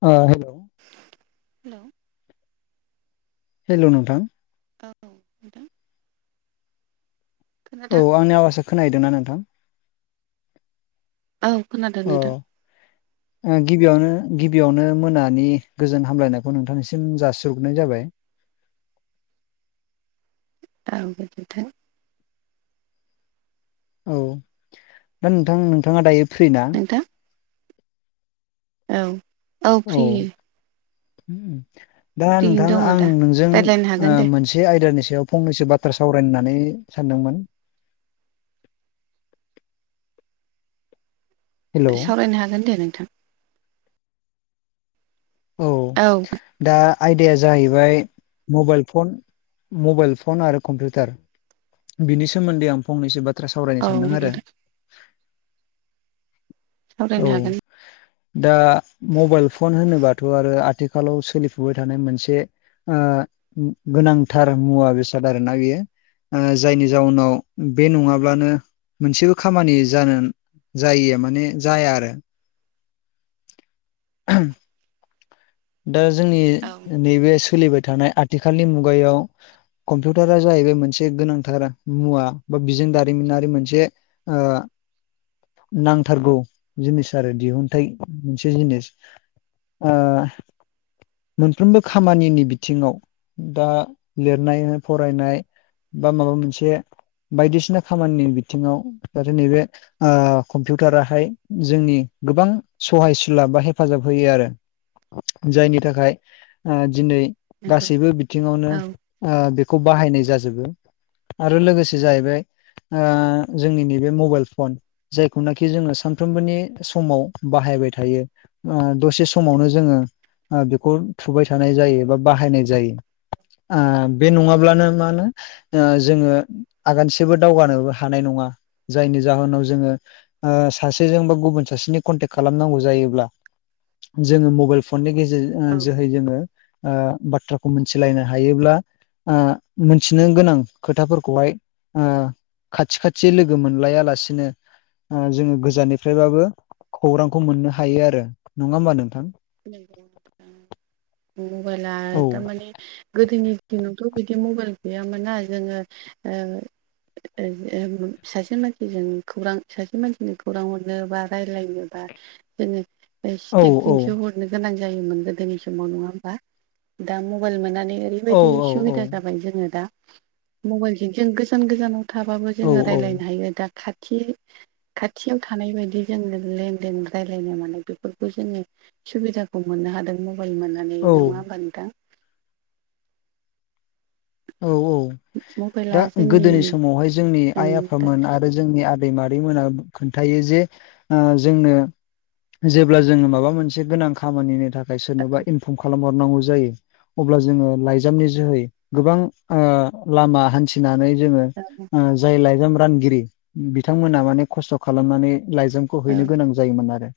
ओ hello hello नोंथां औ नोंथां औ खोनादों आंनि आवासा खोनाहैदोंना नोंथां औ खोनादों नोंथां अ गिबियावनो गिबियावनो मोनानि गोजोन हामलायनायखौ नोंथांनिसिम जासिहरग्रोनाय जाबाय [unintelligible] औ दा नोंथां नोंथाङा दायो फ्रि ना नोंथां औ औ फ्रि दा फ्रियैनो नोंथां दङ आं दा नोंजों रायज्लायनो ओ हागोन दे मोनसे से आयदानि सायाव फंनैसो बाथ्रा सावरायनो होननानै सानदोंमोन। हेलौ सावरायनो हागोन दे नोंथां। औ दा आयदाया जाहैबाय मबाइल फन मबाइल फन आरो कम्पिउटार। बिनि सोमोन्दै आं फंनैसो बाथ्रा सावरायनो औ सानदों आरो। नोंथां औ सावरायनो हागोन दा मबाइल फन होनोबा थ' आरो आथिखालाव सोलिफुबाय थानाय मोनसे ओ गोनांथार मुवा बेसाद आरोना बियो ओ जायनि जाउनाव बे नंङाब्लानो मोनसेबो खामानि जानो जायिया माने जाया आरो। आहाम दा जोंनि औ नैबे सोलिबाय थानाय आथ आथिखालनि मुगायाव कम्पिउटारा जाहैबाय मोनसे गोनांथारा मुवा बा बिजों दारिमिनारि मोनसे ओ नांथारगौ जिनिस आरो दिहुनथाइ मोनसे जिनिस। ओ मोनफ्रोमबो खामानिनि बिथिंङाव दा लिरनाय फरायनाय बा माबा मोनसे बायदिसिना खामानिनि बिथिंङाव जाहाथे नैबे ओ कम्पिउटाराहाय जोंनि गोबां सहायसुला बा हेफ हेफाजाब होयो आरो। जायनि थाखाय ओ दिनै नंगौ गासैबो बिथिंङावनो औ ओ बेखौ बाहायनाय जाजोबो। आरो लोगोसे जाहैबाय ओ जोंनि नैबे मबाइल फन जायखौनाखि जोंङो सानफ्रोमबोनि समाव बाहायबाय थायो। ओ दसे समावनो जोंङो ओ बेखौ थुबाय थानाय जायो बा बाहायनाय जायो। आ बे नंङाब्लानो मा होनो ओ जोंङो आगानसेबो औ दावगानोबो हानाय नंङा जायनि जाहोनाव जोंङो ओ सासेजोंबो गुबुन सासेनि कनटेक्ट खालामनांगौ जायोब्ला जोंङो मबाइल फननि गेजेरजों ओ जोहै जोंङो ओ बाथ्राखौ मोनथिलायनो हायोब्ला ओ मोनथिनो गोनां खोथाफोरखौहाय ओ खाथि खाथि लोगो मोनलायालासिनो ओ जोंङो गोजाननिफ्रायबाबो खौरांखौ मोननो हायो आरो। नंङा होमबा नोंथां? मबाइला औ दा माने गोदोनि दिनावथ' बिदि मबाइल गैयामोनना जोंङो ओ ओ ओम सासे मानसिजों खौरां सासे मानसिनो खौरां हरनो बा रायलायनो बा [unintelligible] ओ औ औ स्टिकजोंसो हरनो गोनां जायोमोन गोदोनि समाव नंङा होमबा? दा मबाइल मोननानै औ बेबायदि औ औ सुबिदा जाबाय जोंङो दा मबाइलजों गोजान गोजानाव थाबाबो औ जोंङो रायलायनो हायो दा खाथि खाथियाव थानाय बायदि जोंङो लेनदेन रायलायनो मोनो बेफोरखौ जोंङो। सुबिदाखौ मोननो हादों मबाइल मोननानै औ नंङा होमबा नोंथां? औ औ मबाइला दा जोंनि गोदोनि समावहाय जोंनि ओं आइ दा आफामोन आरो जोंनि आदै मादैमोना खोन्थायो जे ओ जोंनो जेब्ला जोंङो माबा मोनसे गोनां खामानिनि थाखा फ्राय सोरनोबा इनफर्म खालामहरनांगौ जायो अब्ला जोंङो लाइजामनि जोहै गोबां ओ लामा हान्थिनानै जोंङो ओ जाय लाइजाम रानगिरि बिथांमोना माने खस्थ' खालामनानै लाइजामखौ औ हैनो गोनां जा जायोमोन आरो।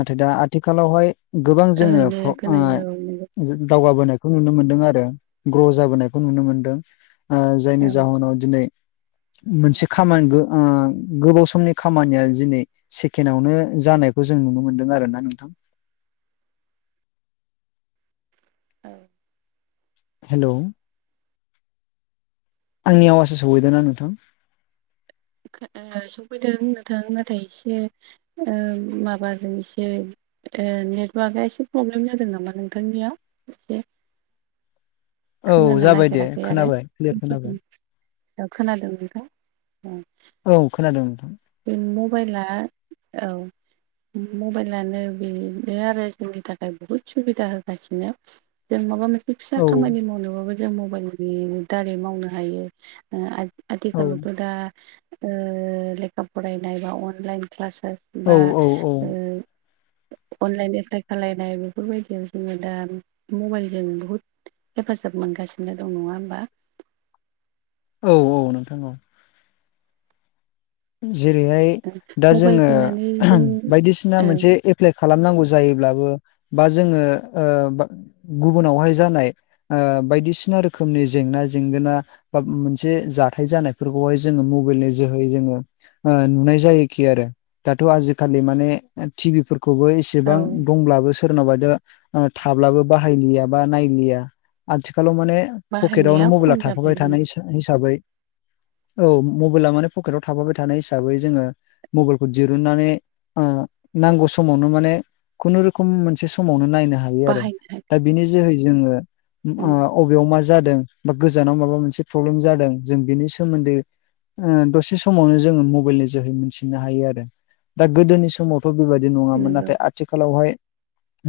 नाथाय दा आथिखालावहाय गोबां जोंङो ओरैनो फ्र गोनां औ नंगौ ओ जों दावगाबोनायखौ नुनो मोनदों आरो ग्र' जाबोनायखौ नुनो मोनदों। ओ जायनि औ जाहोनाव दिनै मोनसे खामानिबो ओ गोबाव सम समनि खामानिया दिनै सेकेणडआवनो जानायखौ जों नुनो मोन्दों आरो ना नोंथां। औ। हेल', आंनि आवासो सहैदों ना नोंथां। ओ सफैदों नोंथां नाथाय एसे माबा दों एसे ए नेटवार्कआ एसे प्रब्लेम जादों नामा नोंथांनियाव औ खोनानो जाबाय दे नागिराखै आरो खोनाबाय [unintelligible] क्लियार खोनाबाय [unintelligible] खोनादों नोंथां। औ खोनादों नोंथां। बे मबाइला औ उम मबाइलानो बेनो आरो जोंनि थाखाय बहुद सुबिदा होगासिनो। जों माबा मोनसे फिसा औ खामानि मावनोबाबो जों मबाइलनि दारै मावनो हायो। ओ औ आथिखालावथ' दा ओ लेखा फरायनाय बा अनलाइन क्लास बा औ औ औ ओ अनलाइन एप्लाइ खालायनाय बेफोरबायदियाव जोङो दा मबाइलजों बुहुद हेफाजाब मोनगासिनो दं नङा होमबा। औ औ नोंथां औ। जेरैहाय दा मबाइल जोङो फैनानै जों बायदिसिना औ मोनसे ए एप्लाइ खालामनांगौ जायोब्लाबो बा जोङो ओ गुबुनावहाय जानाय ओ बायदिसिना रोखोमनि जेंना जेंगोना बा मोनसे जाथाय जानायफोरखौहाय जोङो मबाइलनि जोहै जोङो ओ नुनाय जायोखि आरो दाथ' आजिखालि माने टिभि फोरखौबो एसे [unintelligible] औ दंब्लाबो सोरनावबा दा थाब्लाबो बाहायलिया बा नायलिया आथिखालाव माने पकेटावनो बाहायनाया मबाइला खम जाबाय थाफाबाय थानाय हिसाबै औ मबाइला माने पकेटाव थाफाबाय था थानाय हिसाबै जोङो मबाइलखौ दिरुननानै ओ नांगौ समावनो माने खुनुरुखुम मोनसे समावनो नायनो हागोन। [unintelligible] आरो बाहायनाय दा बिनि जोहै जोङो उम अबेयाव मा जा जादों बा गोजानाव माबा मोनसे प्रब्लेम जादों जों बिनि सोमोन्दै ओ दसे समावनो जोङो मबाइलनि जोहै मोनथिनो हायो आरो दा गोदोनि समावथ' बेबायदि नङामोन नंगौ नाथाय आ आथिखालावहाय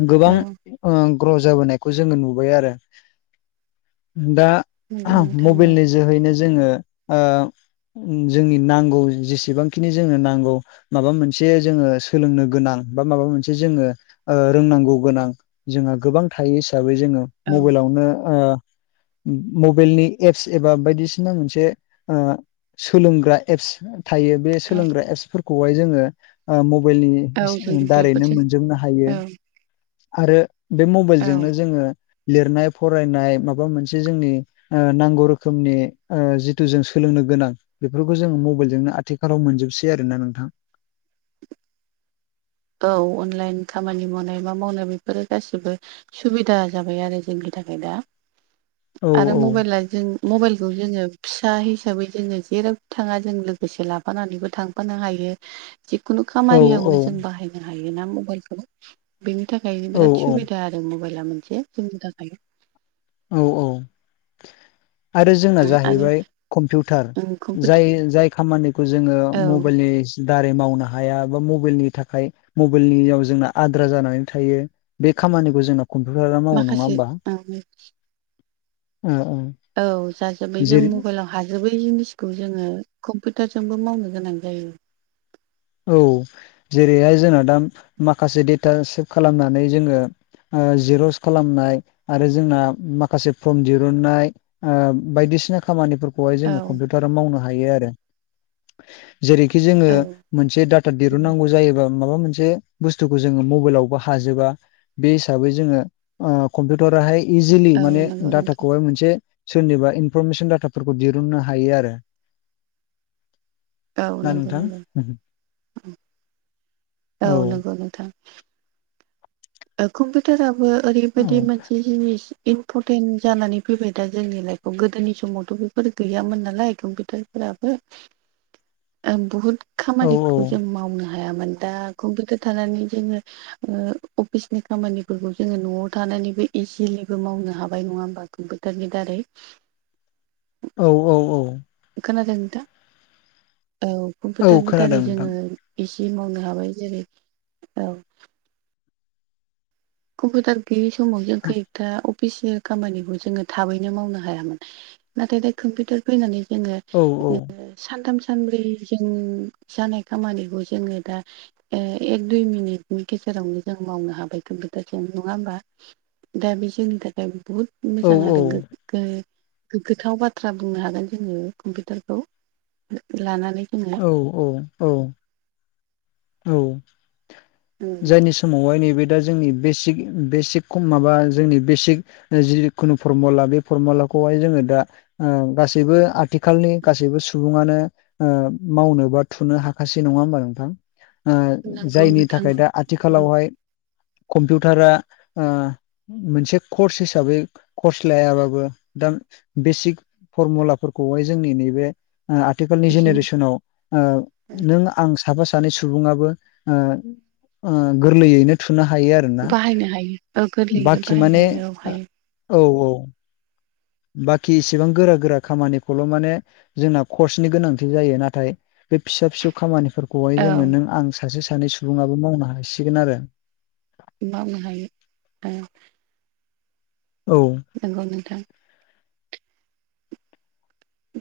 गोबां औ ओ ग्र' जाबोनायखौ जोङो नुबाय आरो। दा नंगौ नोंथां औ मबाइलनि जोहैनो जोङो ओ जोंनि नांगौ जेसेबांखिनि जोंनो नांगौ माबा मोनसे जोङो सोलोंनो गोनां बा माबा मोनसे जोङो। ओ रोंनांगौ गोनां जोंहा गोबां थायो हिसाबै जोङो। औ मबाइलावनो ओ। मबाइलनि एप्स एबा बायदिसिना मोनसे ओ सोलोंग्रा एप्स। थायो बे औ सोलोंग्रा एपसफोरखौहाय जोङो ओ औ जों मबाइलनि दारैनो बेफोरजों मोनजोबनो हायो औ आरो बे मबाइलजोंनो औ जोङो। लिरनाय फरायनाय माबा मोनसे जोंनि। ओ नांगौ रोखोमनि जिथु जों सोलोंनो गोनां बेफोरखौ जोङो मबाइलजोंनो खाथिखालाव मोनजोबसै आरो ना नोंथां। औ अनलाइन खामानि मावनाय मा मावनाय बेफोरो गासिबो सुबिदा जाबाय आरो जोंनि थाखाय दा औ आरो औ मबाइला जों मबाइलखौ जोङो फिसा हिसाबै जोङो जेराव थाङा जों लोगोसे लाफानानैबो थाङो। लांफानो हायोायो। जिखुनु औ औ खामानियावनो जों बाहायनो हायोना मबाइलखौ बेनि थाखायनो औ बिराद सुबिदा आरो। [unintelligible] मबाइला मोनसे सुबिदा। [unintelligible] औ औ आरो जोंना आरो जाहैबाय कम्पिउटार। ओं कम्पिउटार जाय जाय खामानिखौ जोङो औ मबाइलनि दारै मावनो हाया बा मबाइलनि थाखाय मबाइलनियाव जोंना आद्रा जानानै थायो। बे खामानिखौ जोंना कम्पिउटारा मावो नङा होमबा? औ। अ औ। औ जाजोब्बाय जों मबाइलाव हाजोबै जिनिसखौ जोङो कम्पिउटारजोंबो मावनो गोनां जायो। औ जेरैहाय जोंना दा माखासे डेटा सेभ खालामनानै जोङो ओ जिर'स खालामनाय आरो जोंना माखासे फर्म दिहुननाय बायदिसिना खामानिफोरखौ हाय जोङो औ कम्पिउटाराव मावनो हायो आरो जेरैखि जोङो औ मोनसे डाटा दिहुन नांगौ जायोबा माबा मोनसे बुस्थुखौ जोङो मबाइलावबो हाजोबा। बे हिसाबै जोङो कम्पिउटाराहाय इजिलि औ माने नंगौ नोंथां डाटाखौहाय मोनसे सोरनिबा इनफरमेसन डाटाफोरखौ दिहुननो हायो आरो। औ ना नंगौ नोंथां नंगौ औ नंगौ नोंथां। कम्पिउटाराबो औ ओरैबायदि मोनसे जिनिस इम्परटेन्ट जानानै फैबाय दा जोंनि लाइफआव गोदोनि समावथ' बेफोर गैयामोन नालाय कम्पिउटारफोराबो। [unintelligible] ओ बहुत औ खामानिफोरखौ जों मावनो हायामोन दा कम्पिउटार थानानै जोङो अफिसनि खामानिफोरखौ जोङो न'आव थानानैबो इजिलिबो मावनो हाबाय नङा होमबा कम्पिउटारनि दारै औ औ औ। खोनादों दा औ औ कम्पिउटारनि खोनादों दारै नोंथां जोङो इजि मावनो हाबाय जेरै औ। कम्पिउटार गोयै समाव जों [unintelligible] [unintelligible] खामानिखौ जोङो थाबैनो मावनो हायामोन नाथाय दा कम्पिउटार फैनानै जोङो औ औ। सानथाम सानब्रै जों जानाय खामानिखौ जोङो दा एक, दुइ मिनिटनि गेजेरावनो जों मावनो हाबाय [unintelligible] [unintelligible] नङा होमबा? दा बे जोंनि थाखाय बुहुद औ मोजां आरो। गो-गोगगाथाव बाथ्रा बुंनो हागोन जोङो कम्पिउटारखौ। लानानै जोङो औ औ औ। औ जायनि समावहाय नैबे दा जोंनि बेसिक बेसिकम माबा जोंनि बेसिक जिखुनु फरमुला बे फरमुलाखौहाय जोङो दा गासैबो आथिखालनि गासैबो सुबुङानो मावनो बा थुनो हाखाासै नङा होमबा नोंथां? नांगौ जायनि नोंथां थाखाय दा औ आथिखालावहाय कम्पिउटारा मोनसे कर्स हिसाबै कर्स लायाबाबो दा बेसिक फरमुलाफोरखौहाय जोंनि नैबे आथिखालनि जों जेनेरेसनाव नों आं साफा [unintelligible] सानै सुबुआबो ओ ओ गोरलैयैनो थुनो हायो आरोना बाहायनो हायो औ गोरलैयैनो बाखि बाहायनो माने हायो औ हायो औ औ। बाखि इसिबां गोरा- गोरा खामानिखौल' माने जोंना कर्सनि गोनांथि जायो नाथाय बे फिसा- फिसौ खामानिफोरखौहाय औ जोङो नों आं सासे -सानै सुबुङाबो मावनो हासिगोन आरो। मावनो हायो दा। औ। नोंगौ नोंथां।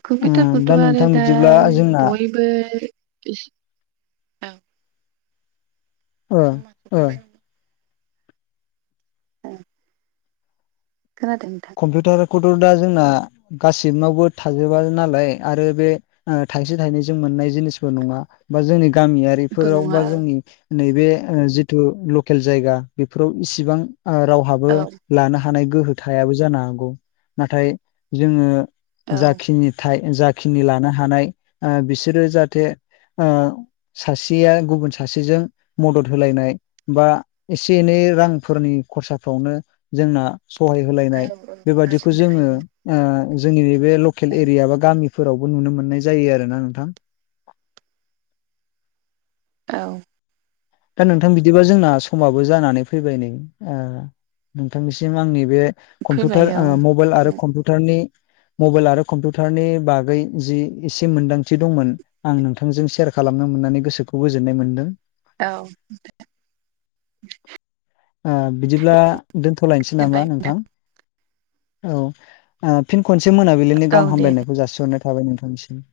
कम्पिउटारखौथ' दा आरो नोंथां दा बिदिब्ला जोंना बयबो ओ ओ [unintelligible] औ खोनादों नोंथां? कम्पिउटारखौथ' दा जोंना गासिनावबो थाजोबा नालाय आरो बे थाइसे थाइनैजों मोननाय जिनिसबो नंङा बा जोंनि गामियारि बो बेफोराव नङा बा औ जोंनि नैबे जिथु लकेल जायगा बेफोराव इसेबां रावहाबो औ लानो हानाय गोहो थायाबो जानो हागौ नाथाय जोंङो औ जाखिनि थ जाखिनि लानो हानाय बिसोरो जाहाथे सासेया गुबुन सासेजों मदद होलायनाय। बा एसे एनै रांफोरनि खरसाफ्रावनो जोंना सहाय औ होलायनाय बेबादिखौ हारसिं जोंङो थायो जोंनि बे लकेल एरिया बा गामि फोरावबो नुनो मोननाय जायो आरो ना नोंथां? औव दा नोंथां बिदिबा जोंना समाबो जानानै फैबाय नै नोंथांनिसिम आंनि बे फैबाय कम्पिउटार औ मबाइल आरो कम्पिउटारनि मबाइल आरो कम्पिउटारनि बागै जि एसे मोनदांथि दंमोन। आं नोंथांजों सेयार खालामनो मोननानै गोसोखौ गोजोननाय मोनदों। औव बिदिब्ला दोनथ'लायनोसै नामा नोंथां? औव फिन खनसे मोनाबिलिनि औ गाहाम दे दे हामलायनायखौ जासिहरनाय थाबाय नोंथांनिसिम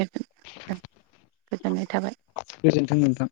गो गोजोननाय थाबाय गोजोन्थों नोंथां।